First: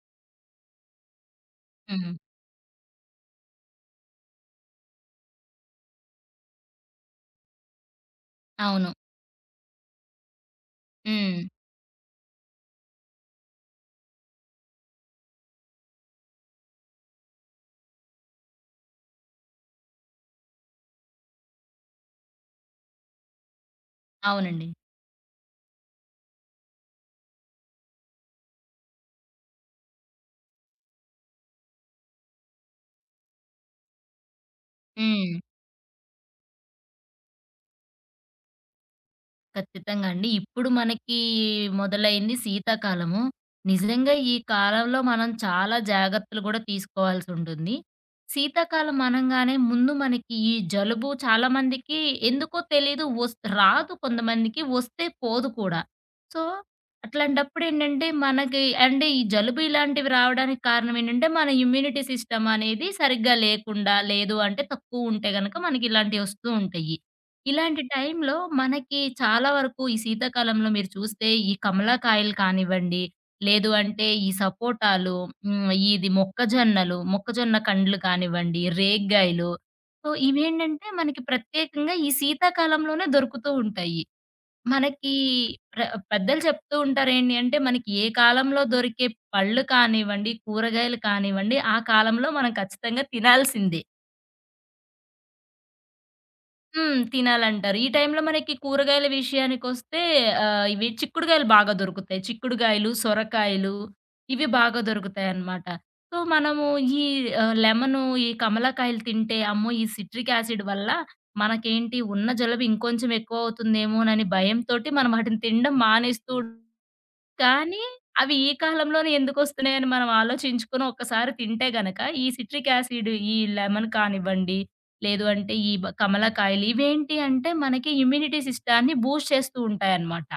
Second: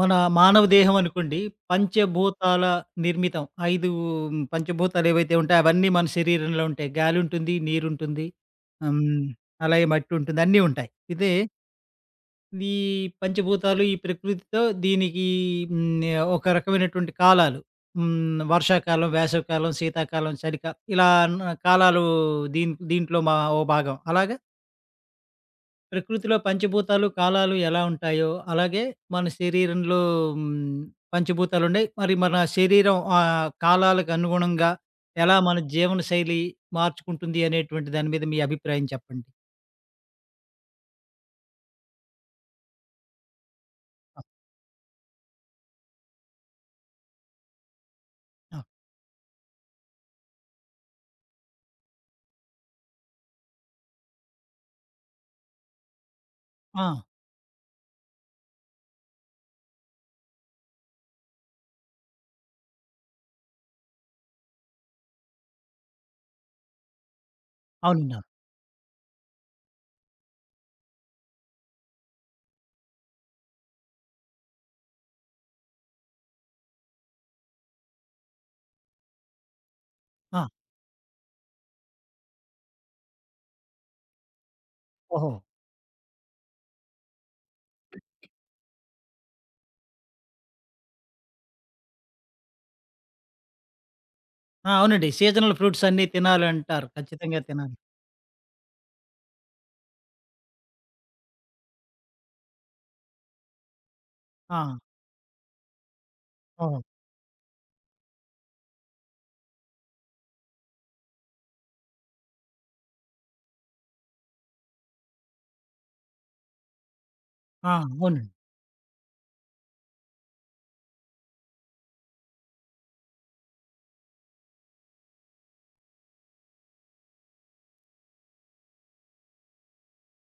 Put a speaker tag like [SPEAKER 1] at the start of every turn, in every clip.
[SPEAKER 1] మన మానవ దేహం అనుకోండి
[SPEAKER 2] హ్మ్.
[SPEAKER 1] పంచభూతాల నిర్మితం. 5 పంచభూతాలు ఏవైతే ఉంటాయో అవన్నీ మన శరీరంలో ఉంటాయి. గాలి ఉంటుంది, నీరు ఉంటుంది,
[SPEAKER 2] అవును.
[SPEAKER 1] హ్మ్, అలాగే మట్టి ఉంటుంది, అన్నీ ఉంటాయి. ఇదే
[SPEAKER 2] హ్మ్.
[SPEAKER 1] ఈ పంచభూతాలు ఈ ప్రకృతితో దీనికి హ్మ్, ఒక రకమైనటువంటి కాలాలు. వర్షాకాలం, వేసవికాలం, శీతాకాలం, చలికాలం ఇలా న్ కాలాలు దీంట్లో మా ఓ భాగం. అలాగా?
[SPEAKER 2] అవునండి.
[SPEAKER 1] ప్రకృతిలో పంచభూతాలు, కాలాలు ఎలా ఉంటాయో, అలాగే మన శరీరంలో హ్మ్, పంచభూతాలుండయి. మరి మన శరీరం కాలాలకు అనుగుణంగా
[SPEAKER 2] హ్మ్.
[SPEAKER 1] ఎలా మన జీవనశైలి మార్చుకుంటుంది అనేటువంటి దాని మీద మీ అభిప్రాయం చెప్పండి?
[SPEAKER 2] ఖచ్చితంగా అండి. ఇప్పుడు మనకి మొదలైంది శీతాకాలము. నిజంగా
[SPEAKER 1] ఆ!
[SPEAKER 2] ఈ కాలంలో మనం చాలా జాగ్రత్తలు గూడా తీసుకోవాల్సుంటుంది.
[SPEAKER 1] ఆ!
[SPEAKER 2] శీతాకాలం అనంగానే ముందు మనకి ఈ జలుబు చాలా మందికి ఎందుకో తెలీదు రాదు కొంతమందికి, వస్తే పోదు కూడా. సో,
[SPEAKER 1] ఆ!
[SPEAKER 2] అట్లాంటప్పుడేంటంటే మనకి అంటే ఈ జలుబు ఇలాంటివి రావడానికి కారణం ఏంటంటే మన ఇమ్యూనిటీ సిస్టమ్ అనేది సరిగ్గా లేదు అంటే తక్కువుంటే గనక మనకిలాంటివొస్తూ ఉంటాయి. ఇలాంటి
[SPEAKER 1] అవునండి. అవును.
[SPEAKER 2] టైంలో మనకి చాలా వరకు ఈ శీతాకాలంలో మీరు చూస్తే ఈ కమలాకాయలు కానివ్వండి, లేదు అంటే ఈ సపోటాలు, ఇది మొక్కజొన్నలు, మొక్కజొన్న కండ్లు కానివ్వండి, రేగ్గాయలు.
[SPEAKER 1] ఆ!
[SPEAKER 2] ఇవేంటంటే మనకి ప్రత్యేకంగా ఈ శీతాకాలంలోనే దొరుకుతూ ఉంటాయి. మనకి
[SPEAKER 1] ఓహో!
[SPEAKER 2] ప్ర పెద్దలు చెప్తూ ఉంటారేంటి అంటే, మనకి ఏ కాలంలో దొరికే పళ్ళు కానివ్వండి, కూరగాయలు కానివ్వండి, ఆ కాలంలో మనం ఖచ్చితంగా తినాల్సిందే.
[SPEAKER 1] ఆ! అవునండి. సీజనల్ ఫ్రూట్స్ అన్నీ తినాలంటారు. ఖచ్చితంగా
[SPEAKER 2] తినాలంటారు.
[SPEAKER 1] తినాలి.
[SPEAKER 2] ఈ టైంలో మనకి కూరగాయల విషయానికొస్తే ఇవి చిక్కుడుగాయలు బాగా దొరుకుతాయి. చిక్కుడుగాయలు, సొరకాయలు ఇవి
[SPEAKER 1] ఆ!
[SPEAKER 2] బాగా దొరుకుతాయన్నమాట. మనము
[SPEAKER 1] ఓహో!
[SPEAKER 2] ఈ లెమను, ఈ కమలాకాయలు తింటే అమ్మో! ఈ సిట్రిక్ యాసిడ్ వల్ల మనకేంటి ఉన్న జలుబు ఇంకొంచెం ఎక్కువ అవుతుందేమోనని భయంతోటి మనం వాటిని తినడం మానేస్తూ
[SPEAKER 1] ఆ!
[SPEAKER 2] కానీ
[SPEAKER 1] అవునండి.
[SPEAKER 2] అవి ఈ కాలంలోనే ఎందుకొస్తున్నాయని మనం ఆలోచించుకొని ఒక్కసారి తింటే గనక, ఈ సిట్రిక్ యాసిడ్, ఈ లెమన్ కానివ్వండి, లేదు అంటే ఈ కమలకాయలు ఇవేంటి అంటే మనకి ఇమ్యూనిటీ సిస్టాన్ని బూస్ట్ చేస్తూ ఉంటాయన్నమాట.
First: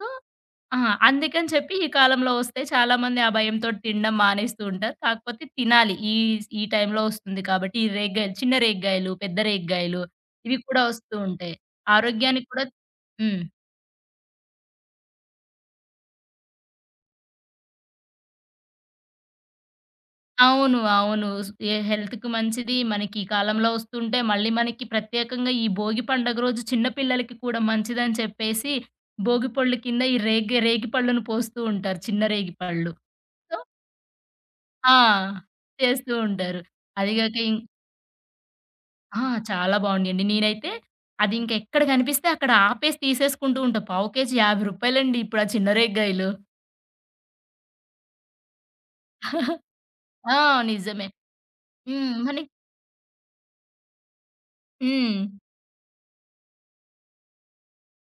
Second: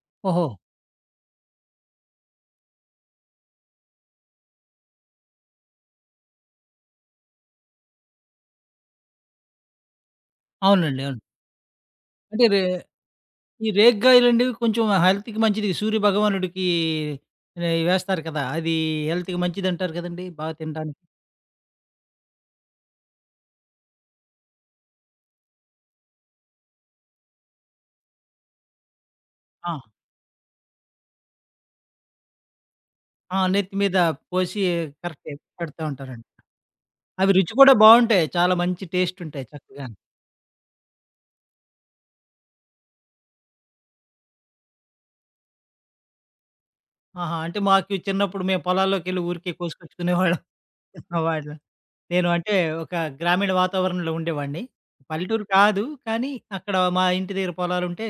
[SPEAKER 2] సో
[SPEAKER 1] ఓహో!
[SPEAKER 2] ఆ! అందుకని చెప్పి ఈ కాలంలో వస్తే చాలామంది ఆ భయంతోటి తినడం మానేస్తూ ఉంటారు. కాకపోతే తినాలి. ఈ ఈ టైంలో వస్తుంది కాబట్టి ఈ రేగ్గాయలు చిన్న రేగ్గాయలు, పెద్ద రేగ్గాయలు ఇవి కూడా
[SPEAKER 1] అవునండి.
[SPEAKER 2] వస్తూ
[SPEAKER 1] అవును.
[SPEAKER 2] ఉంటాయి.
[SPEAKER 1] అంటే
[SPEAKER 2] ఆరోగ్యానికి
[SPEAKER 1] రే
[SPEAKER 2] కూడా హ్మ్.
[SPEAKER 1] ఈ రేగ్గాయలండివి కొంచెం హెల్త్‌కి మంచిది. సూర్య భగవానుడికి వేస్తారు కదా! అది హెల్త్‌కి మంచిదంటారు కదండీ! బాగా
[SPEAKER 2] అవును.
[SPEAKER 1] తినడానికి.
[SPEAKER 2] అవును. స్ ఏ హెల్త్‌కి మంచిది. మనకి ఈ కాలంలో వస్తుంటే, మళ్ళీ మనకి ప్రత్యేకంగా ఈ భోగి పండగ రోజు చిన్న పిల్లలకి కూడా మంచిదని చెప్పేసి, భోగి
[SPEAKER 1] ఆ!
[SPEAKER 2] పళ్ళు కింద ఈ రేగి రేగి పళ్ళును పోస్తూ ఉంటారు. చిన్న రేగి పళ్ళు.
[SPEAKER 1] ఆ!
[SPEAKER 2] సో
[SPEAKER 1] నెత్తి మీద పోసి
[SPEAKER 2] ఆ!
[SPEAKER 1] కరెక్టే పెడతా
[SPEAKER 2] చేస్తూ
[SPEAKER 1] ఉంటారండి.
[SPEAKER 2] ఉంటారు.
[SPEAKER 1] అవి
[SPEAKER 2] అదిగాక
[SPEAKER 1] రుచి కూడా బావుంటాయి. చాలా మంచి
[SPEAKER 2] ఆ!
[SPEAKER 1] టేస్టుంటాయి
[SPEAKER 2] చాలా
[SPEAKER 1] చక్కగాను.
[SPEAKER 2] బావుండేయండి. నేనైతే అది ఇంక ఎక్కడ కనిపిస్తే అక్కడ ఆపేసి తీసేసుకుంటూ ఉంటా. పావు కేజీ రూ. 50 ఇప్పుడు ఆ చిన్న రేగ్గాయలు.
[SPEAKER 1] ఆహా! అంటే మాకు చిన్నప్పుడు మేము పొలాల్లోకెళ్ళి ఊరికే
[SPEAKER 2] ఆ!
[SPEAKER 1] కోసుకొచ్చుకునేవాళ్ళం.
[SPEAKER 2] నిజమే.
[SPEAKER 1] వాటిలో
[SPEAKER 2] హ్మ్.
[SPEAKER 1] నేను
[SPEAKER 2] మని
[SPEAKER 1] అంటే ఒక గ్రామీణ వాతావరణంలో ఉండేవాడిని.
[SPEAKER 2] హ్మ్.
[SPEAKER 1] పల్లెటూరు కాదు. కానీ అక్కడ మా ఇంటి దగ్గర పొలాలుంటే,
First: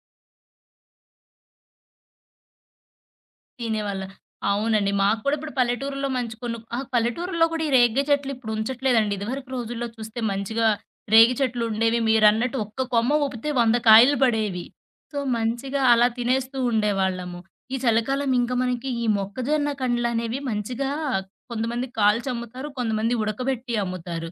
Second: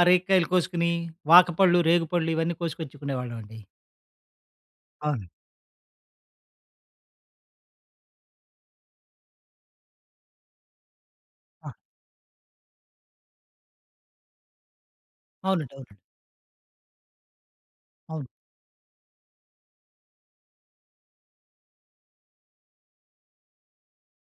[SPEAKER 1] ఆ రేగికాయలు కోసుకొని వాకపళ్ళు, రేగుపళ్ళు ఇవన్నీ కోసుకొచ్చుకునేవాళ్ళమండి.
[SPEAKER 2] తినేవాళ్ళం. అవునండి. మాకు
[SPEAKER 1] అవును.
[SPEAKER 2] కూడా ఇప్పుడు పల్లెటూరులో మంచి కొన్ని పల్లెటూరులో కూడా ఈ రేగే చెట్లు ఇప్పుడు ఉంచట్లేదండి. ఇదివరకు రోజుల్లో చూస్తే మంచిగా రేగి చెట్లు ఉండేవి. మీరన్నట్టు ఒక్క కొమ్మ ఊపితే 100 కాయలు పడేవి. సో,
[SPEAKER 1] అవునండి.
[SPEAKER 2] మంచిగా
[SPEAKER 1] అవునండి.
[SPEAKER 2] అలా తినేస్తూ ఉండేవాళ్ళము. ఈ
[SPEAKER 1] అవును.
[SPEAKER 2] చలికాలం ఇంకా మనకి ఈ మొక్కజొన్న కండ్లనేవి మంచిగా కొంతమంది కాల్చి అమ్ముతారు. కొంతమంది ఉడకబెట్టి అమ్ముతారు.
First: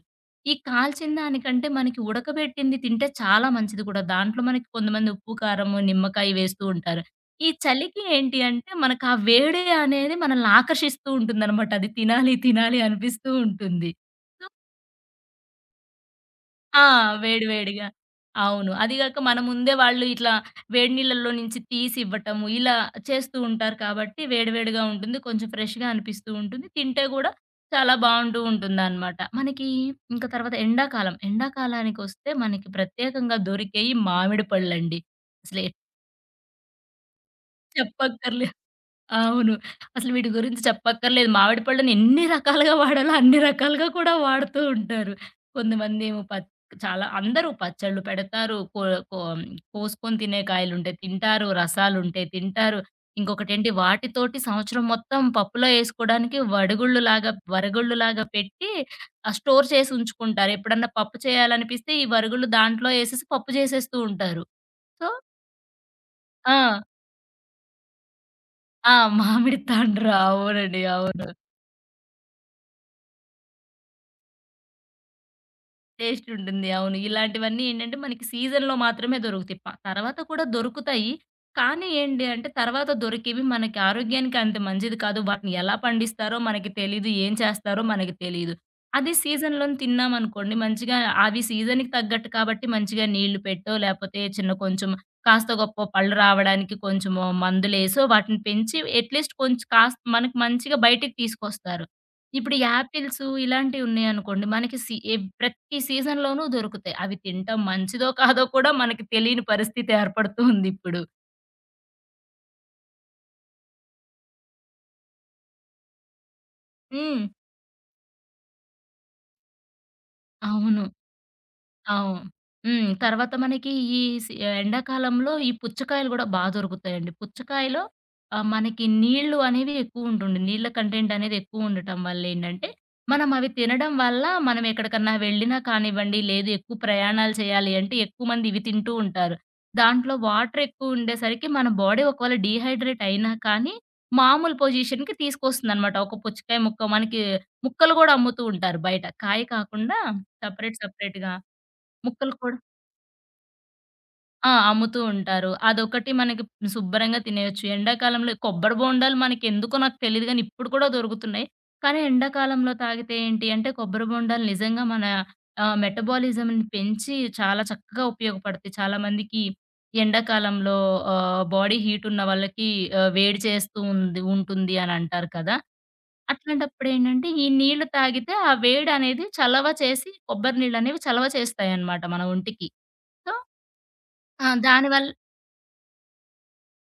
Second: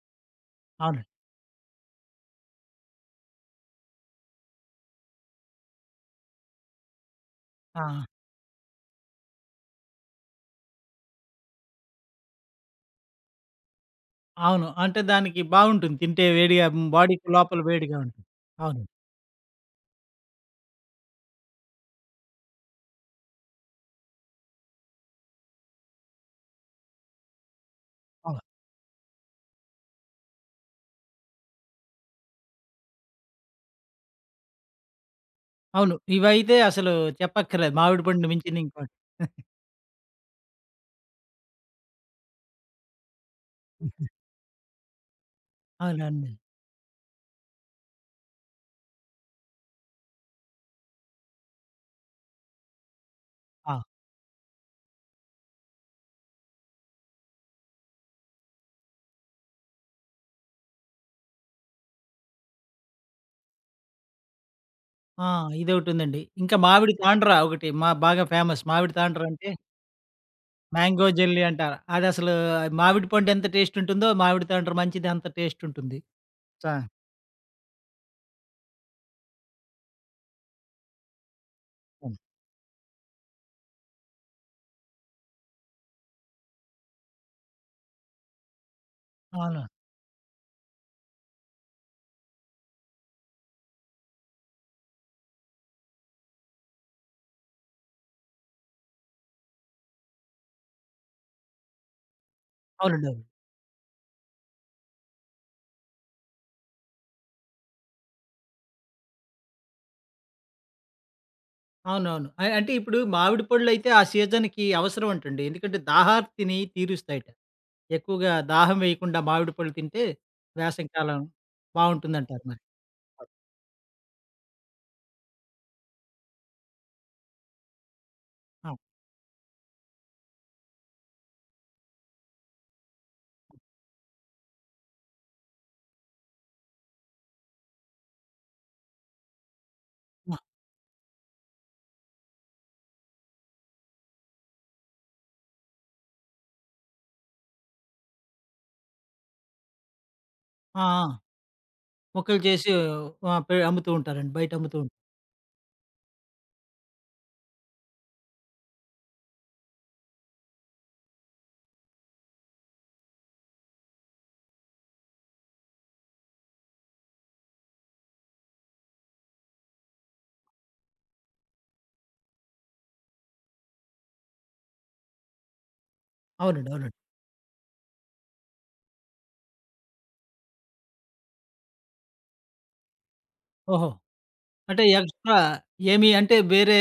[SPEAKER 2] ఈ
[SPEAKER 1] అవునండి.
[SPEAKER 2] కాల్చిన దానికంటే మనకి ఉడకబెట్టింది తింటే చాలా మంచిది కూడా. దాంట్లో మనకి కొంతమంది ఉప్పు, కారము, నిమ్మకాయ వేస్తూ ఉంటారు. ఈ
[SPEAKER 1] ఆ!
[SPEAKER 2] చలికి ఏంటి అంటే, మనకు ఆ వేడి అనేది మనల్ని ఆకర్షిస్తూ ఉంటుందనమాట. అది తినాలి, తినాలి అనిపిస్తూ ఉంటుంది. సో
[SPEAKER 1] అవును. అంటే దానికి బావుంటుంది. తింటే వేడిగా
[SPEAKER 2] ఆ!
[SPEAKER 1] బాడీకి
[SPEAKER 2] వేడి
[SPEAKER 1] లోపల
[SPEAKER 2] వేడిగా.
[SPEAKER 1] వేడిగా ఉంటుంది.
[SPEAKER 2] అవును.
[SPEAKER 1] అవును.
[SPEAKER 2] అది గాక మన ముందే వాళ్ళు ఇట్లా వేడి నీళ్ళల్లో నుంచి తీసి ఇవ్వటము, ఇలా చేస్తూ ఉంటారు కాబట్టి వేడి వేడిగా ఉంటుంది. కొంచెం ఫ్రెష్‌గా అనిపిస్తూ ఉంటుంది. తింటే గూడా చాలా బావుంటూ
[SPEAKER 1] అవును.
[SPEAKER 2] ఉంటుందనమాట. మనకి ఇంకా తర్వాత ఎండాకాలం. ఎండాకాలానికొస్తే మనకి ప్రత్యేకంగా దొరికేయి మామిడి పళ్ళండి. అసలు ఎట్
[SPEAKER 1] అవును. ఇవైతే అసలు చెప్పక్కర్లేదు. మామిడి పండు
[SPEAKER 2] చెప్పక్కర్లే
[SPEAKER 1] మించింది ఇంకోటి.
[SPEAKER 2] అవును. అసలు వీటి గురించి చెప్పక్కర్లేదు. మామిడి పళ్ళని ఎన్ని రకాలుగా వాడాలో అన్ని రకాలుగా కూడా వాడుతూ ఉంటారు. కొంతమందేమో
[SPEAKER 1] అవునండి.
[SPEAKER 2] పచ్ చాలా అందరూ పచ్చళ్ళు పెడతారు. కో కో కోసుకొని తినే కాయలుంటాయి తింటారు. రసాలుంటాయి తింటారు. ఇంకొకటేంటి
[SPEAKER 1] ఆ!
[SPEAKER 2] వాటితోటి సంవత్సరం మొత్తం పప్పులో ఏసుకోడానికి వడుగుళ్ళులాగా, వరగుళ్ళులాగా పెట్టి స్టోర్ చేసి ఉంచుకుంటారు. ఎప్పుడన్నా పప్పు చేయాలనిపిస్తే ఈ వరుగుళ్ళు దాంట్లో ఏసేసి పప్పు చేసేస్తూ ఉంటారు. సో
[SPEAKER 1] ఆ! ఇదొకటుందండి. ఇంకా
[SPEAKER 2] ఆ!
[SPEAKER 1] మామిడి తాండ్రా ఒకటి మా బాగా ఫేమస్. మామిడి
[SPEAKER 2] ఆ!
[SPEAKER 1] తాండ్రా అంటే
[SPEAKER 2] మామిడి తాండ్ర అవునండి.
[SPEAKER 1] మ్యాంగో
[SPEAKER 2] అవును.
[SPEAKER 1] జెల్లీ అంటారు. అదసలు మామిడి పండు ఎంత టేస్ట్ ఉంటుందో, మామిడి తాండ్ర మంచిది అంత టేస్ట్ ఉంటుంది.
[SPEAKER 2] టేస్ట్ ఉంటుంది.
[SPEAKER 1] చా
[SPEAKER 2] అవును. ఇలాంటివన్నీ ఏంటంటే మనకి సీజన్‌లో మాత్రమే దొరుకుతాయి. తర్వాత కూడా దొరుకుతాయి. కానీ
[SPEAKER 1] అవును.
[SPEAKER 2] ఏంటి అంటే తర్వాత దొరికేవి మనకి ఆరోగ్యానికి అంత మంచిది కాదు. వాటిని ఎలా పండిస్తారో మనకి తెలీదు. ఏం చేస్తారో మనకి తెలీదు. అది
[SPEAKER 1] అవును.
[SPEAKER 2] సీజన్‌లోని తిన్నామనుకోండి మంచిగా అవి సీజన్‌కి తగ్గట్టు కాబట్టి మంచిగా నీళ్లు పెట్టో లేపోతే చిన్న కొంచెం కాస్తో గొప్పో పళ్ళు రావడానికి కొంచెము మందులేసో వాటిని పెంచి అట్‌లీస్ట్ కొంచెం కాస్త మనకు మంచిగా బయటికి తీసుకొస్తారు. ఇప్పుడు
[SPEAKER 1] అవునండి.
[SPEAKER 2] యాపిల్స్
[SPEAKER 1] అవును.
[SPEAKER 2] ఇలాంటివున్నాయనుకోండి. మనకి సి ఎ ప్రతి సీజన్‌లోనూ దొరుకుతాయి. అవి తింటాం మంచిదో కాదో కూడా మనకి తెలియని పరిస్థితి ఏర్పడుతూ ఉందిప్పుడు.
[SPEAKER 1] అవునవును. అ అంటే ఇప్పుడు మామిడి పళ్ళైతే ఆ సీజన్‌కి అవసరం అంటండి. ఎందుకంటే దాహార్తిని
[SPEAKER 2] హ్మ్.
[SPEAKER 1] తీరుస్తాయట. ఎక్కువగా దాహం వేయకుండా మామిడి పళ్ళు తింటే
[SPEAKER 2] అవును.
[SPEAKER 1] వేసవి కాలం
[SPEAKER 2] అవును.
[SPEAKER 1] బావుంటుందంటారు మరి.
[SPEAKER 2] హ్మ్.
[SPEAKER 1] ఆ!
[SPEAKER 2] తర్వాత మనకి ఈ సి ఎండాకాలంలో ఈ పుచ్చకాయలు గూడా దొరుకుతాయండి. పుచ్చకాయలో
[SPEAKER 1] ఆ!
[SPEAKER 2] మనకి నీళ్ళు అనేవి ఎక్కువుంటుండే. నీళ్ళ కంటెంట్ అనేది ఎక్కువుండటం వల్లేంటంటే, మనం అవి తినడం వల్ల మనం ఎక్కడికన్నా వెళ్ళినా కానివ్వండి, లేదు ఎక్కువ ప్రయాణాలు చేయాలి అంటే ఎక్కువ మంది ఇవి తింటూ ఉంటారు. దాంట్లో
[SPEAKER 1] ఆ!
[SPEAKER 2] వాటర్ ఎక్కువుండేసరికి మన బాడీ ఒకవేళ డీహైడ్రేట్ అయినా కానీ, మామూలు పొజిషన్‌కి తీసుకొస్తుందనమాట. ఒక పుచ్చకాయ ముక్క మనకి ముక్కలు గూడా అమ్ముతూ ఉంటారు బయట. కాయ కాకుండా సెపరేట్
[SPEAKER 1] ఆ!
[SPEAKER 2] సెపరేట్‌గా. ముక్కలు
[SPEAKER 1] ముక్కలు
[SPEAKER 2] కూడా
[SPEAKER 1] చేసి ఆహ్, పె అమ్ముతూ ఉంటారండి. బయట అమ్ముతూ ఉంటారు.
[SPEAKER 2] అమ్ముతూ ఉంటారు. అదొకటి మనకి శుభ్రంగా తినేయొచ్చు. ఎండాకాలంలో కొబ్బరి బోండాలు మనకెందుకో నాకు తెలీదు గానీ, ఇప్పుడు కూడా దొరుకుతున్నాయి. కానీ ఎండాకాలంలో తాగితే ఏంటి అంటే, కొబ్బరి బోండాలు నిజంగా మన మెటబాలిజంని పెంచి చాలా చక్కగా ఉపయోగపడతాయి. చాలా మందికి ఎండాకాలంలో బాడీ హీట్ ఉన్న వాళ్ళకి వేడి చేస్తూ ఉంటుంది అని అంటారు కదా!
[SPEAKER 1] అవునండి. అవునండి.
[SPEAKER 2] అట్లాంటప్పుడేంటంటే, ఈ నీళ్లు తాగితే ఆ వేడనేది చలవ చేసి కొబ్బరి నీళ్ళనేవి చలవ చేస్తాయన్నమాట మన ఒంటికి. సో
[SPEAKER 1] ఓహో!
[SPEAKER 2] ఆ!
[SPEAKER 1] అంటే
[SPEAKER 2] దానివల్ల
[SPEAKER 1] ఎక్స్‌ట్రా ఏమి అంటే వేరే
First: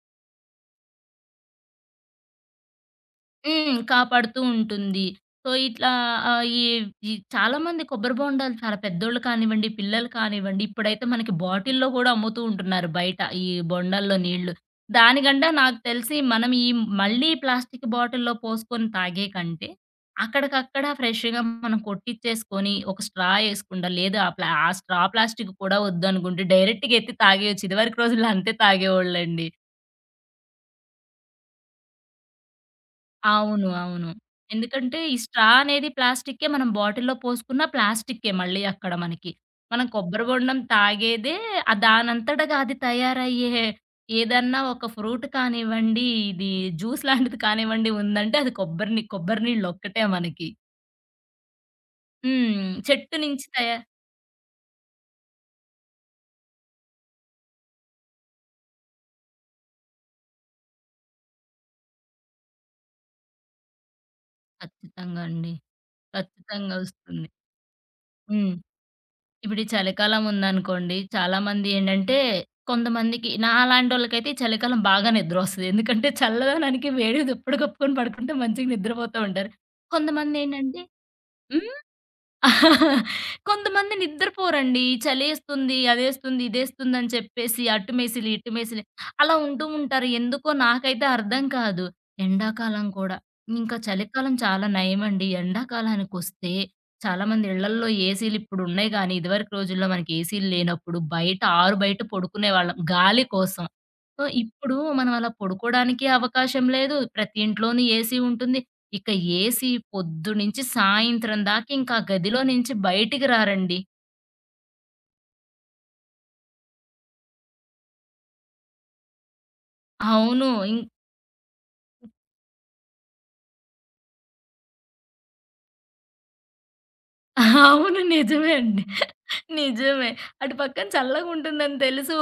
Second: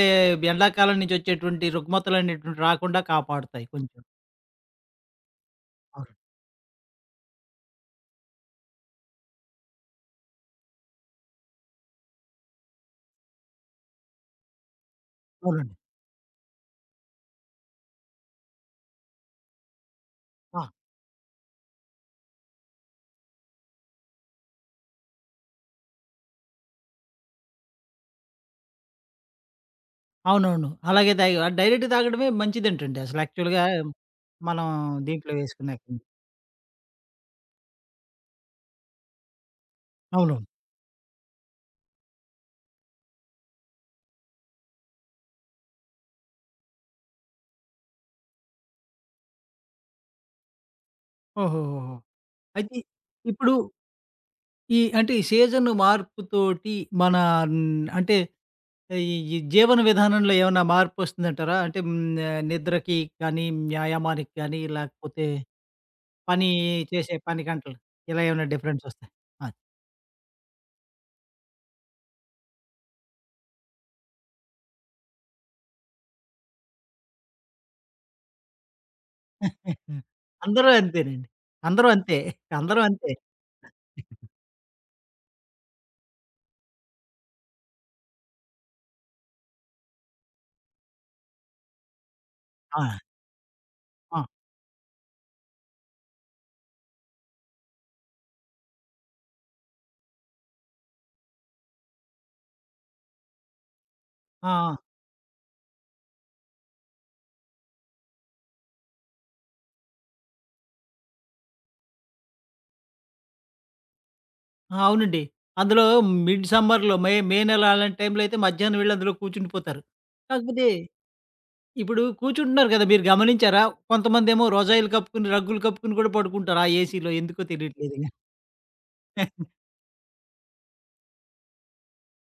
[SPEAKER 1] ఎండాకాలం నుంచి వచ్చేటువంటి రుగ్మతలు అనేటువంటివి రాకుండా కాపాడుతాయి
[SPEAKER 2] హ్మ్.
[SPEAKER 1] కొంచెం.
[SPEAKER 2] కాపాడుతూ ఉంటుంది. సో, ఇట్లా
[SPEAKER 1] అవునండి.
[SPEAKER 2] ఈ ఈ చాలామంది కొబ్బరి బొండాలు చాలా పెద్దోళ్ళు కానివ్వండి, పిల్లలు కానివ్వండి, ఇప్పుడైతే మనకి బాటిల్‌లో గూడా అమ్ముతూ ఉంటున్నారు బయట. ఈ బొండాల్లో నీళ్ళు. దానికంటే
[SPEAKER 1] అవునండి.
[SPEAKER 2] నాకు తెలిసి మనం మళ్ళీ ప్లాస్టిక్ బాటిల్‌లో పోసుకొని తాగే కంటే,
[SPEAKER 1] ఆ!
[SPEAKER 2] అక్కడికక్కడ ఫ్రెష్‌గా మనం కొట్టిచ్చేసుకొని, ఒక స్ట్రా ఏసుకుండా లేదా ఆ ప్లా ఆ స్ట్రా ప్లాస్టిక్ కూడా వద్దనుకుంటే డైరెక్ట్‌గా ఎత్తి తాగేయొచ్చు. ఇదివరకు రోజుల్లో అంతే తాగేవాళ్ళండి.
[SPEAKER 1] అవునవును. అలాగే తాగే ఆ డైరెక్ట్ తాగడమే మంచిదేంటండి అసలు యాక్చువల్‌గా
[SPEAKER 2] అవును. అవును.
[SPEAKER 1] మనం
[SPEAKER 2] ఎందుకంటే ఈ
[SPEAKER 1] దీంట్లో
[SPEAKER 2] స్ట్రా
[SPEAKER 1] వేసుకున్నాక.
[SPEAKER 2] అనేది ప్లాస్టిక్కే. మనం బాటిల్‌లో పోసుకున్న ప్లాస్టిక్కే మళ్ళీ అక్కడ మనకి. మనం కొబ్బరి
[SPEAKER 1] అవును.
[SPEAKER 2] బొండం తాగేదే దానంతటగా అది తయారయ్యే ఏదన్నా ఒక ఫ్రూట్ కానివ్వండి, ఇది జ్యూస్ లాంటిది కానివ్వండి ఉందంటే అది కొబ్బరి నీళ్ళు ఒక్కటే మనకి.
[SPEAKER 1] ఓహోహోహో!
[SPEAKER 2] హ్మ్.
[SPEAKER 1] అయితే
[SPEAKER 2] చెట్టు నుంచి
[SPEAKER 1] ఇప్పుడు
[SPEAKER 2] తయా
[SPEAKER 1] ఈ అంటే ఈ సీజన్ మార్పుతోటి మన అంటే ఈ ఈ జీవన విధానంలో ఏమన్నా మార్పొస్తుందంటారా? నిద్రకి కానీ, వ్యాయామానికి కానీ
[SPEAKER 2] ఖచ్చితంగా
[SPEAKER 1] లేకపోతే
[SPEAKER 2] అండి.
[SPEAKER 1] పని
[SPEAKER 2] ఖచ్చితంగా
[SPEAKER 1] చేసే
[SPEAKER 2] వస్తుంది.
[SPEAKER 1] పని గంటలు ఇలా ఏమైనా
[SPEAKER 2] హ్మ్.
[SPEAKER 1] డిఫరెన్స్ వస్తాయి? ఆ!
[SPEAKER 2] ఇప్పుడు ఈ చలికాలం ఉందనుకోండి, చాలామంది ఏంటంటే కొంతమందికి నాలాంటోళ్ళకైతే ఈ చలికాలం బాగా నిద్రొస్తది. ఎందుకంటే చల్లదనానికి వేడిగా దుప్పటి కప్పుకొని పడుకుంటే మంచిగా నిద్రపోతూ ఉంటారు.
[SPEAKER 1] అందరూ
[SPEAKER 2] కొంతమందేంటంటే
[SPEAKER 1] అంతేనండి.
[SPEAKER 2] హ్మ్.
[SPEAKER 1] అందరూ అంతే. అందరూ అంతే.
[SPEAKER 2] కొంతమంది నిద్రపోరండి. చలేస్తుంది, అదేస్తుంది, ఇదేస్తుంది అని చెప్పేసి అటుమేసిలి, ఇటుమేసిలి అలా ఉంటూ ఉంటారు. ఎందుకో నాకైతే అర్థం కాదు. ఎండాకాలం
[SPEAKER 1] ఆ!
[SPEAKER 2] కూడా. ఇంకా
[SPEAKER 1] ఆ!
[SPEAKER 2] చలికాలం చాలా నయమండి. ఎండాకాలానికొస్తే చాలామంది ఇళ్లల్లో ఏసీలు ఇప్పుడున్నాయి గానీ, ఇదివరకు రోజుల్లో మనకి ఏసీలు లేనప్పుడు బయట ఆరు బయట పడుకునేవాళ్ళం గాలి కోసం. సో,
[SPEAKER 1] ఆ!
[SPEAKER 2] ఇప్పుడు మనం అలా పడుకోడానికి అవకాశం లేదు. ప్రతి ఇంట్లోనూ ఏసీ ఉంటుంది. ఇక ఏసీ పొద్దునుంచి సాయంత్రం దాకా ఇంకా ఆ గదిలో నుంచి బయటికి రారండి.
[SPEAKER 1] ఆ! అవునండి. అందులో మిడ్ సమ్మర్‌లో మే మే నెల అలాంటి టైంలో అయితే మధ్యాహ్నం వెళ్లి అందులో కూర్చుండిపోతారు.
[SPEAKER 2] అవును.
[SPEAKER 1] కాకపోతే ఇప్పుడు కూర్చుంటున్నారు కదా! మీరు గమనించారా? కొంతమందేమో రజాయిలు కప్పుకుని, రగ్గులు కప్పుకుని కూడా పడుకుంటారు. ఆ ఏసీలో ఎందుకో
[SPEAKER 2] అవును.
[SPEAKER 1] తెలియట్లేదిగ.
[SPEAKER 2] నిజమే అండి. నిజమే. అటు పక్కన చల్లగుంటుందని తెలుసు.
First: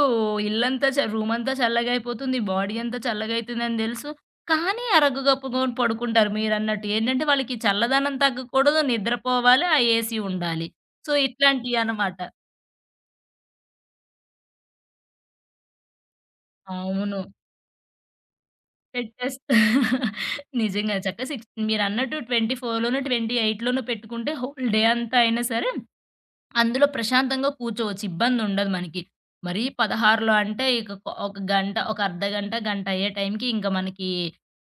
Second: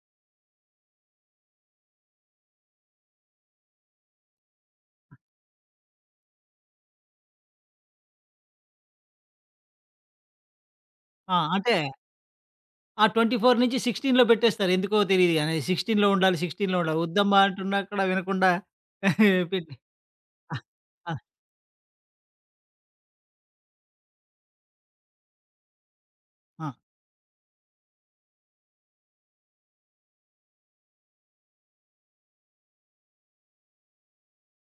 [SPEAKER 2] ఇల్లంతా చ రూమంతా చల్లగయిపోతుంది. బాడీ అంతా చల్లగయితుందని తెలుసు. కానీ అరగకప్పుకొని పడుకుంటారు మీరన్నట్టు. ఏంటంటే వాళ్ళకి చల్లదనం తగ్గకూడదు, నిద్రపోవాలి, ఆ ఏసీ ఉండాలి. సో,
[SPEAKER 1] ఆ! అంటే
[SPEAKER 2] ఇట్లాంటియనమాట.
[SPEAKER 1] ఆ 24 నుంచి 16లో పెట్టేస్తారు. ఎందుకో తెలీదు గాని 16లో ఉండాలి, 16లో ఉండాలి.
[SPEAKER 2] అవును.
[SPEAKER 1] వద్దమ్మా అంటున్నా కూడా వినకుండా
[SPEAKER 2] పెట్టేస్తా.
[SPEAKER 1] పెట్టి ఆ!
[SPEAKER 2] నిజంగా
[SPEAKER 1] ఆ!
[SPEAKER 2] చక్కగా సిక్స్ మీరన్నట్టు 24 28 పెట్టుకుంటే హోల్ డే అంతా అయినా సరే,
[SPEAKER 1] ఆ!
[SPEAKER 2] అందులో ప్రశాంతంగా కూర్చోవచ్చు. ఇబ్బందుండదు మనకి. మరీ 16లో అంటే ఇక ఒక ఒక గంట, ఒక అర్ధగంట, గంట గంట అయ్యే టైంకి ఇంక మనకి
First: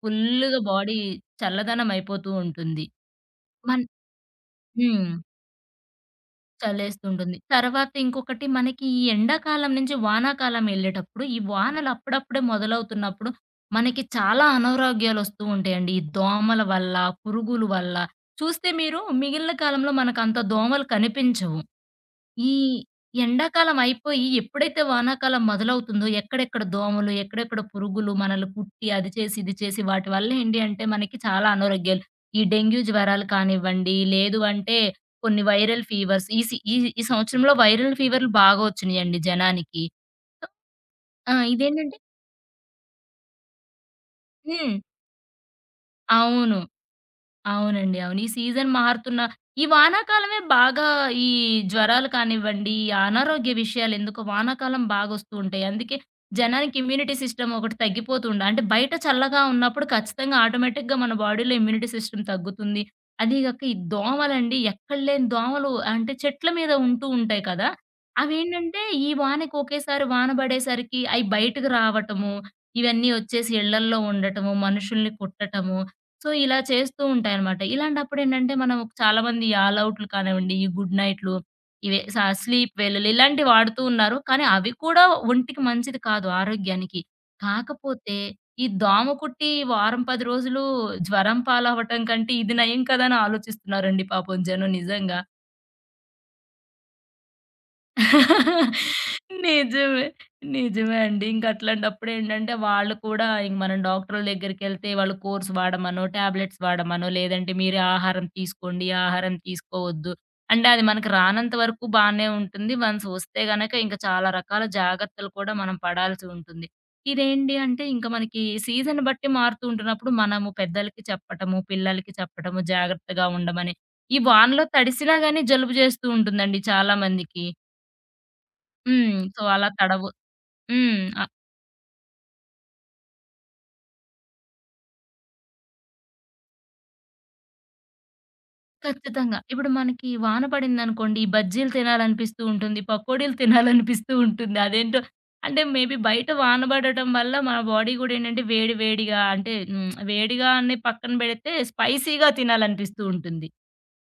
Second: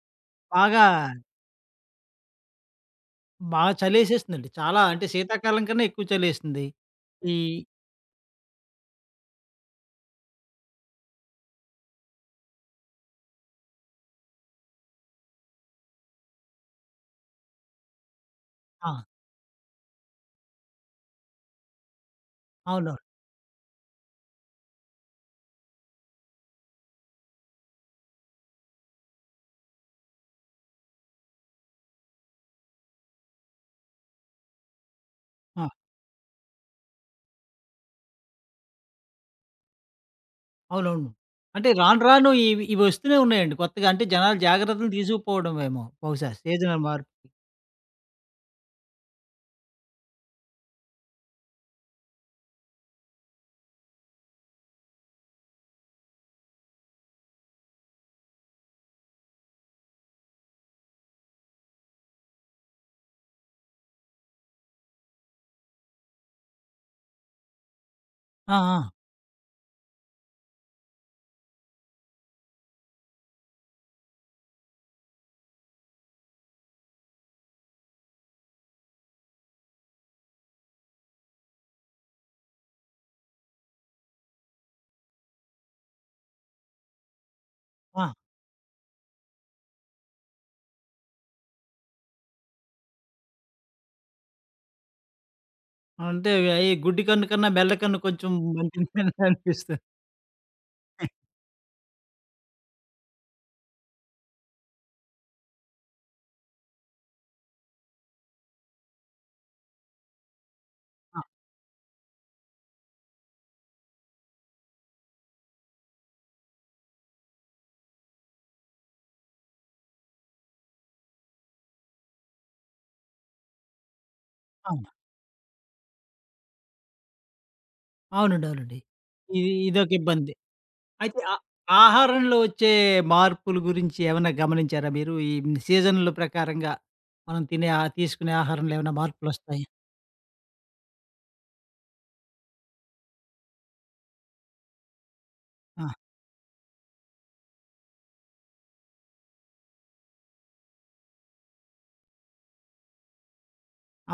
[SPEAKER 2] ఫుల్లుగా
[SPEAKER 1] బాగా,
[SPEAKER 2] బాడీ చల్లదనం అయిపోతూ ఉంటుంది.
[SPEAKER 1] బాగా
[SPEAKER 2] మన్
[SPEAKER 1] చలేసేస్తుందండి. చాలా అంటే
[SPEAKER 2] హ్మ్.
[SPEAKER 1] శీతాకాలం కన్నా ఎక్కువ చలేస్తుంది.
[SPEAKER 2] చలేస్తుంటుంది.
[SPEAKER 1] ఈ
[SPEAKER 2] తర్వాత ఇంకొకటి మనకి ఈ ఎండాకాలం నుంచి వానాకాలం ఎళ్ళేటప్పుడు, ఈ వానలు అప్పుడప్పుడే మొదలవుతున్నప్పుడు మనకి చాలా అనారోగ్యాలొస్తూ ఉంటాయండి. ఈ దోమల వల్ల, పురుగుల వల్ల. చూస్తే
[SPEAKER 1] ఆ!
[SPEAKER 2] మీరు మిగిలిన కాలంలో మనకంత దోమలు కనిపించవు. ఈ
[SPEAKER 1] అవునవును.
[SPEAKER 2] ఎండాకాలం అయిపోయి ఎప్పుడైతే వానాకాలం మొదలవుతుందో ఎక్కడెక్కడ దోమలు, ఎక్కడెక్కడ పురుగులు మనల్ని కుట్టి అది చేసి, ఇది చేసి వాటి వల్ల ఏంటి అంటే మనకి చాలా అనారోగ్యాలు. ఈ డెంగ్యూ జ్వరాలు కానివ్వండి, లేదు అంటే కొన్ని
[SPEAKER 1] ఆ!
[SPEAKER 2] వైరల్ ఫీవర్స్ ఈ సి ఈ ఈ సంవత్సరంలో వైరల్ ఫీవర్‌లు బాగా వచ్చినియండి జనానికి.
[SPEAKER 1] అవునవును.
[SPEAKER 2] ఆ!
[SPEAKER 1] అంటే రాను రాను ఇవొస్తూనే ఉన్నాయండి కొత్తగా. అంటే జనాలు
[SPEAKER 2] హ్మ్.
[SPEAKER 1] జాగ్రత్తలు తీసుకుపోవడమేమో బహుశా
[SPEAKER 2] అవును.
[SPEAKER 1] సీజనల్ మార్పుకి.
[SPEAKER 2] అవునండి. అవును. ఈ సీజన్ మారుతున్న ఈ వానాకాలమే బాగా ఈ జ్వరాలు కానివ్వండి, ఈ అనారోగ్య విషయాలు ఎందుకో వానాకాలం బాగొస్తూ ఉంటాయి. అందుకే జనానికి ఇమ్యూనిటీ సిస్టమ్ ఒకటి తగ్గిపోతుండ అంటే బయట చల్లగా ఉన్నప్పుడు ఖచ్చితంగా ఆటోమేటిక్‌గా మన బాడీలో ఇమ్యూనిటీ సిస్టమ్ తగ్గుతుంది. అదీగాక ఈ దోమలండి ఎక్కడ లేని దోమలు అంటే చెట్ల మీద ఉంటూ ఉంటాయి కదా!
[SPEAKER 1] ఆ! ఆ!
[SPEAKER 2] అవేంటంటే ఈ వానకి ఒకేసారి వాన పడేసరికి అయి బయటకు రావటము, ఇవన్నీ ఒచ్చేసి ఇళ్లల్లో ఉండటము, మనుషుల్ని కుట్టటము సో, ఇలా చేస్తూ ఉంటాయనమాట. ఇలాంటప్పుడేంటంటే, మనం చాలామంది ఈ ఆల్ ఔట్లు కానివ్వండి, ఈ గుడ్ నైట్‌లు, ఇవే స్లీప్ వెల్లులు ఇలాంటివి వాడుతూ ఉన్నారు. కానీ అవి కూడా ఒంటికి మంచిది కాదు ఆరోగ్యానికి.
[SPEAKER 1] ఆ!
[SPEAKER 2] కాకపోతే ఈ దోమ కుట్టి వారం, 10 రోజులు జ్వరం పాలవ్వటం కంటే ఇది నయం కదా! అని ఆలోచిస్తున్నారండి పాపం జనం నిజంగా.
[SPEAKER 1] అంటే అయి గుడ్డి కన్ను కన్నా మెల్ల కన్ను కొంచెం మంచిదని అనిపిస్తు
[SPEAKER 2] నిజమే. నిజమే అండి. ఇంక అట్లాంటప్పుడు ఏంటంటే వాళ్ళు కూడా ఇంక మనం డాక్టర్‌ల దగ్గరికెళ్తే వాళ్ళు కోర్స్ వాడమనో, టాబ్లెట్స్ వాడమనో, లేదంటే మీరే ఆహారం తీసుకోండి, ఆహారం తీసుకోవద్దు. అంటే అది మనకు
[SPEAKER 1] ఆ!
[SPEAKER 2] రానంత వరకు బానే ఉంటుంది. వన్స్ వస్తే గనక ఇంక చాలా రకాల జాగ్రత్తలు కూడా మనం పడాల్సి ఉంటుంది. ఇదేంటి అంటే ఇంక మనకి సీజన్ బట్టి మారుతూ ఉంటున్నప్పుడు మనము పెద్దలకి చెప్పటము, పిల్లలకి చెప్పటము జాగ్రత్తగా ఉండమని. ఈ వానలో
[SPEAKER 1] అవును.
[SPEAKER 2] తడిసినా గాని జలుబు జేస్తూ ఉంటుందండి చాలా మందికి.
[SPEAKER 1] అవునండి. అవునండి.
[SPEAKER 2] హ్మ్. సో,
[SPEAKER 1] ఇది
[SPEAKER 2] అలా
[SPEAKER 1] ఇదొక
[SPEAKER 2] తడవు.
[SPEAKER 1] ఇబ్బంది.
[SPEAKER 2] హ్మ్.
[SPEAKER 1] అయితే ఆ ఆహారంలో వచ్చే మార్పుల గురించి ఏమైనా గమనించారా మీరు? ఈ సీజన్‌ల ప్రకారంగా మనం తినే ఆ తీసుకునే ఆహారంలో ఏమైనా
[SPEAKER 2] ఖచ్చితంగా.
[SPEAKER 1] మార్పులొస్తాయా?
[SPEAKER 2] ఇప్పుడు మనకి వాన పడిందనుకోండి, బజ్జీలు తినాలనిపిస్తూ ఉంటుంది. పకోడీలు తినాలనిపిస్తూ ఉంటుంది. అదేంటో అంటే
[SPEAKER 1] ఆ!
[SPEAKER 2] మేబీ బయట వాన పడటం వల్ల మన బాడీ గూడా ఏంటంటే వేడి వేడిగా అంటే వేడిగా అని పక్కన పెడితే స్పైసీగా తినాలనిపిస్తూ ఉంటుంది.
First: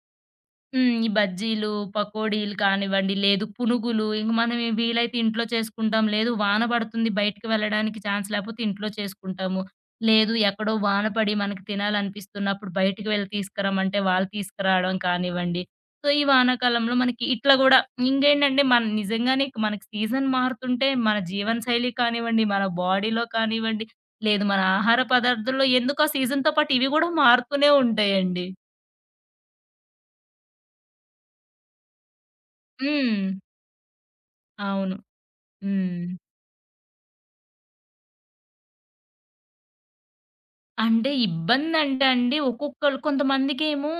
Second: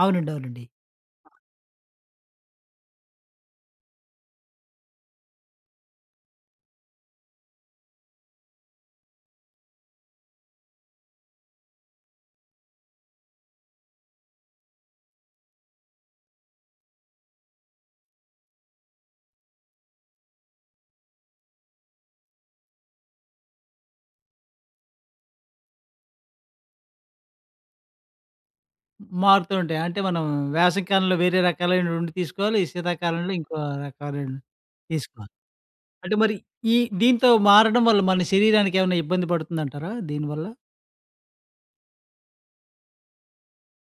[SPEAKER 1] అవునండి. అవునండి.
[SPEAKER 2] హ్మ్. ఈ బజ్జీలు, పకోడీలు కానివ్వండి, లేదు పునుగులు ఇంక మనం ఏ వీలైతే ఇంట్లో చేసుకుంటాం. లేదు వాన పడుతుంది బయటికి వెళ్ళడానికి ఛాన్స్ లేకపోతే ఇంట్లో చేసుకుంటాము. లేదు ఎక్కడో వాన పడి మనకి తినాలనిపిస్తున్నప్పుడు బయటికి వెళ్ళి తీసుకురమ్మంటే వాళ్ళు తీసుకురావడం కానివ్వండి. సో, ఈ వానాకాలంలో మనకి ఇట్లా గూడా ఇంకేంటంటే మన నిజంగానే ఇక మనకి సీజన్ మారుతుంటే మన జీవన శైలి కానివ్వండి, మన బాడీలో కానివ్వండి, లేదు మన ఆహార పదార్థంలో ఎందుకో సీజన్‌తో పాటు ఇవి గూడా మారుతూనే ఉంటాయండి.
[SPEAKER 1] మారుతూ ఉంటాయి. అంటే మనం వేసవి కాలంలో వేరే రకాలైనటువంటి తీసుకోవాలి.
[SPEAKER 2] హ్మ్.
[SPEAKER 1] శీతాకాలంలో ఇంకో రకాలైన
[SPEAKER 2] అవును.
[SPEAKER 1] తీసుకోవాలి.
[SPEAKER 2] హ్మ్.
[SPEAKER 1] అంటే మరి ఈ దీంతో మారడం వల్ల మన శరీరానికి ఏమైనా ఇబ్బంది పడుతుందంటారా దీనివల్ల?
[SPEAKER 2] అంటే ఇబ్బందంటే అండి ఒక్కొక్కళ్ళు కొంతమందికేమో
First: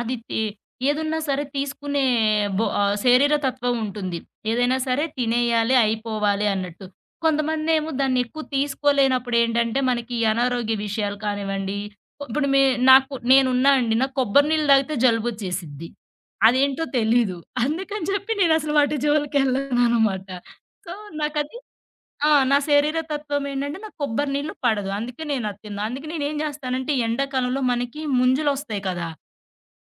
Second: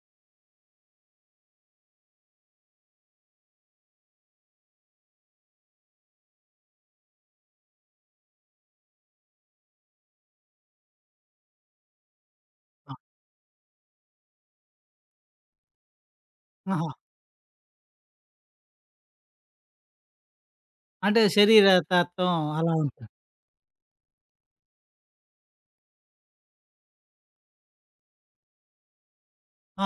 [SPEAKER 2] అది తి ఏదున్నా సరే తీసుకునే శరీర తత్వం ఉంటుంది. ఏదైనా సరే తినేయాలి, అయిపోవాలి అన్నట్టు. కొంతమందేమో దాన్ని ఎక్కువ తీసుకోలేనప్పుడు ఏంటంటే మనకి అనారోగ్య విషయాలు కానివ్వండి, ఇప్పుడు మే
[SPEAKER 1] ఆ!
[SPEAKER 2] నాకు నేనున్నా అండి. నాకు కొబ్బరి నీళ్ళు తాగితే జలుబొచ్చేసిద్ది. అదేంటో
[SPEAKER 1] ఆహా!
[SPEAKER 2] తెలీదు. అందుకని చెప్పి నేనసలు వాటి జోలికెళ్ళననమాట. సో,
[SPEAKER 1] అంటే
[SPEAKER 2] నాకది
[SPEAKER 1] శరీర
[SPEAKER 2] ఆ!
[SPEAKER 1] తత్వం
[SPEAKER 2] నా
[SPEAKER 1] అలా
[SPEAKER 2] శరీర
[SPEAKER 1] ఉంటుంది.
[SPEAKER 2] తత్వం ఏంటంటే నాకు కొబ్బరి నీళ్ళు పడదు. అందుకే నేను అది తినను. అందుకే నేనేం జేస్తానంటే ఈ ఎండాకాలంలో మనకి ముంజులొస్తాయి కదా!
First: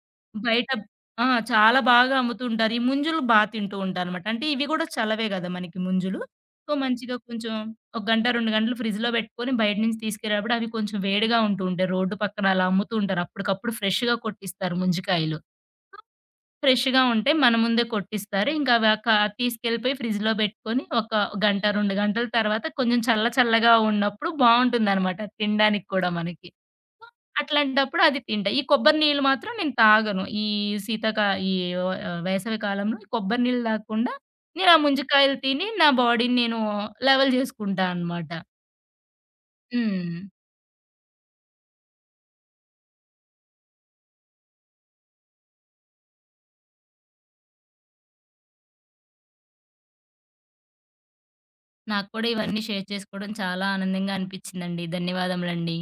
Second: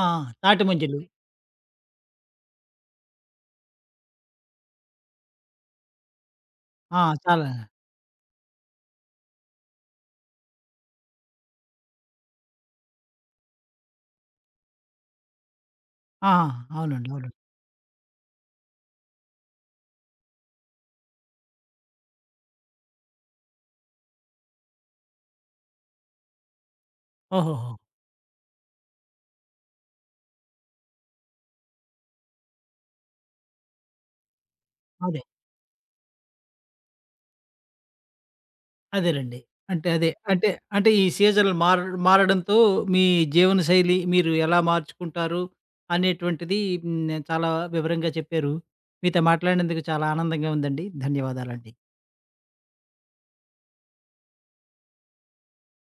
[SPEAKER 1] ఆ! ఆ! తాటి
[SPEAKER 2] బయట
[SPEAKER 1] ముంజలు.
[SPEAKER 2] ఆ! చాలా బాగా అమ్ముతుంటారు. ఈ ముంజులు తింటూ ఉంటానన్నమాట. అంటే ఇవి గూడా చలవే గదా! మనకి ముంజులు. సో,
[SPEAKER 1] ఆ!
[SPEAKER 2] మంచిగా
[SPEAKER 1] చాలా
[SPEAKER 2] కొంచెం ఒక గంట, 2 గంటలు ఫ్రిడ్జ్‌లో బెట్టుకొని బయట నుంచి తీసుకెళ్ళేటప్పుడు అవి కొంచెం వేడిగా ఉంటూ ఉంటాయి. రోడ్డు పక్కన అలా అమ్ముతూ ఉంటారు. అప్పటికప్పుడు ఫ్రెష్‌గా కొట్టిస్తారు ముంజికాయలు.
[SPEAKER 1] ఆహా!
[SPEAKER 2] ఫ్రెష్‌గా
[SPEAKER 1] అవునండి.
[SPEAKER 2] ఉంటే
[SPEAKER 1] అవునండి.
[SPEAKER 2] మన ముందే కొట్టిస్తారు. ఇంకా అవి తీసుకెళ్ళిపోయి ఫ్రిడ్జ్‌లో పెట్టుకొని ఒక గంట, 2 గంటల తర్వాత కొంచెం చల్లగా ఉన్నప్పుడు బావుంటుందనమాట తినడానికి కూడా మనకి. సో,
[SPEAKER 1] ఓహోహో!
[SPEAKER 2] అట్లాంటప్పుడు అది తింటా. ఈ కొబ్బరి నీళ్ళు మాత్రం నేను తాగను. ఈ శీతాకా ఈ వ వేసవి కాలంలో కొబ్బరి నీళ్ళు తాగకుండా నేను ఆ
[SPEAKER 1] అదే.
[SPEAKER 2] ముంజికాయలు తిని నా బాడీని నేను లెవెల్ చేసుకుంటా అనమాట.
[SPEAKER 1] అదేనండి. అంటే అదే.
[SPEAKER 2] హ్మ్.
[SPEAKER 1] అంటే, అంటే ఈ సీజన్‌లు మారడంతో మీ జీవనశైలి మీరు ఎలా మార్చుకుంటారు అనేటువంటిది హ్మ్. చాలా వివరంగా చెప్పారు. మీతో మాట్లాడినందుకు చాలా ఆనందంగా ఉందండి. ధన్యవాదాలండి.
[SPEAKER 2] నాకు కూడా ఇవన్నీ షేర్ చేసుకోవడం చాలా ఆనందంగా అనిపించిందండి. ధన్యవాదములండి.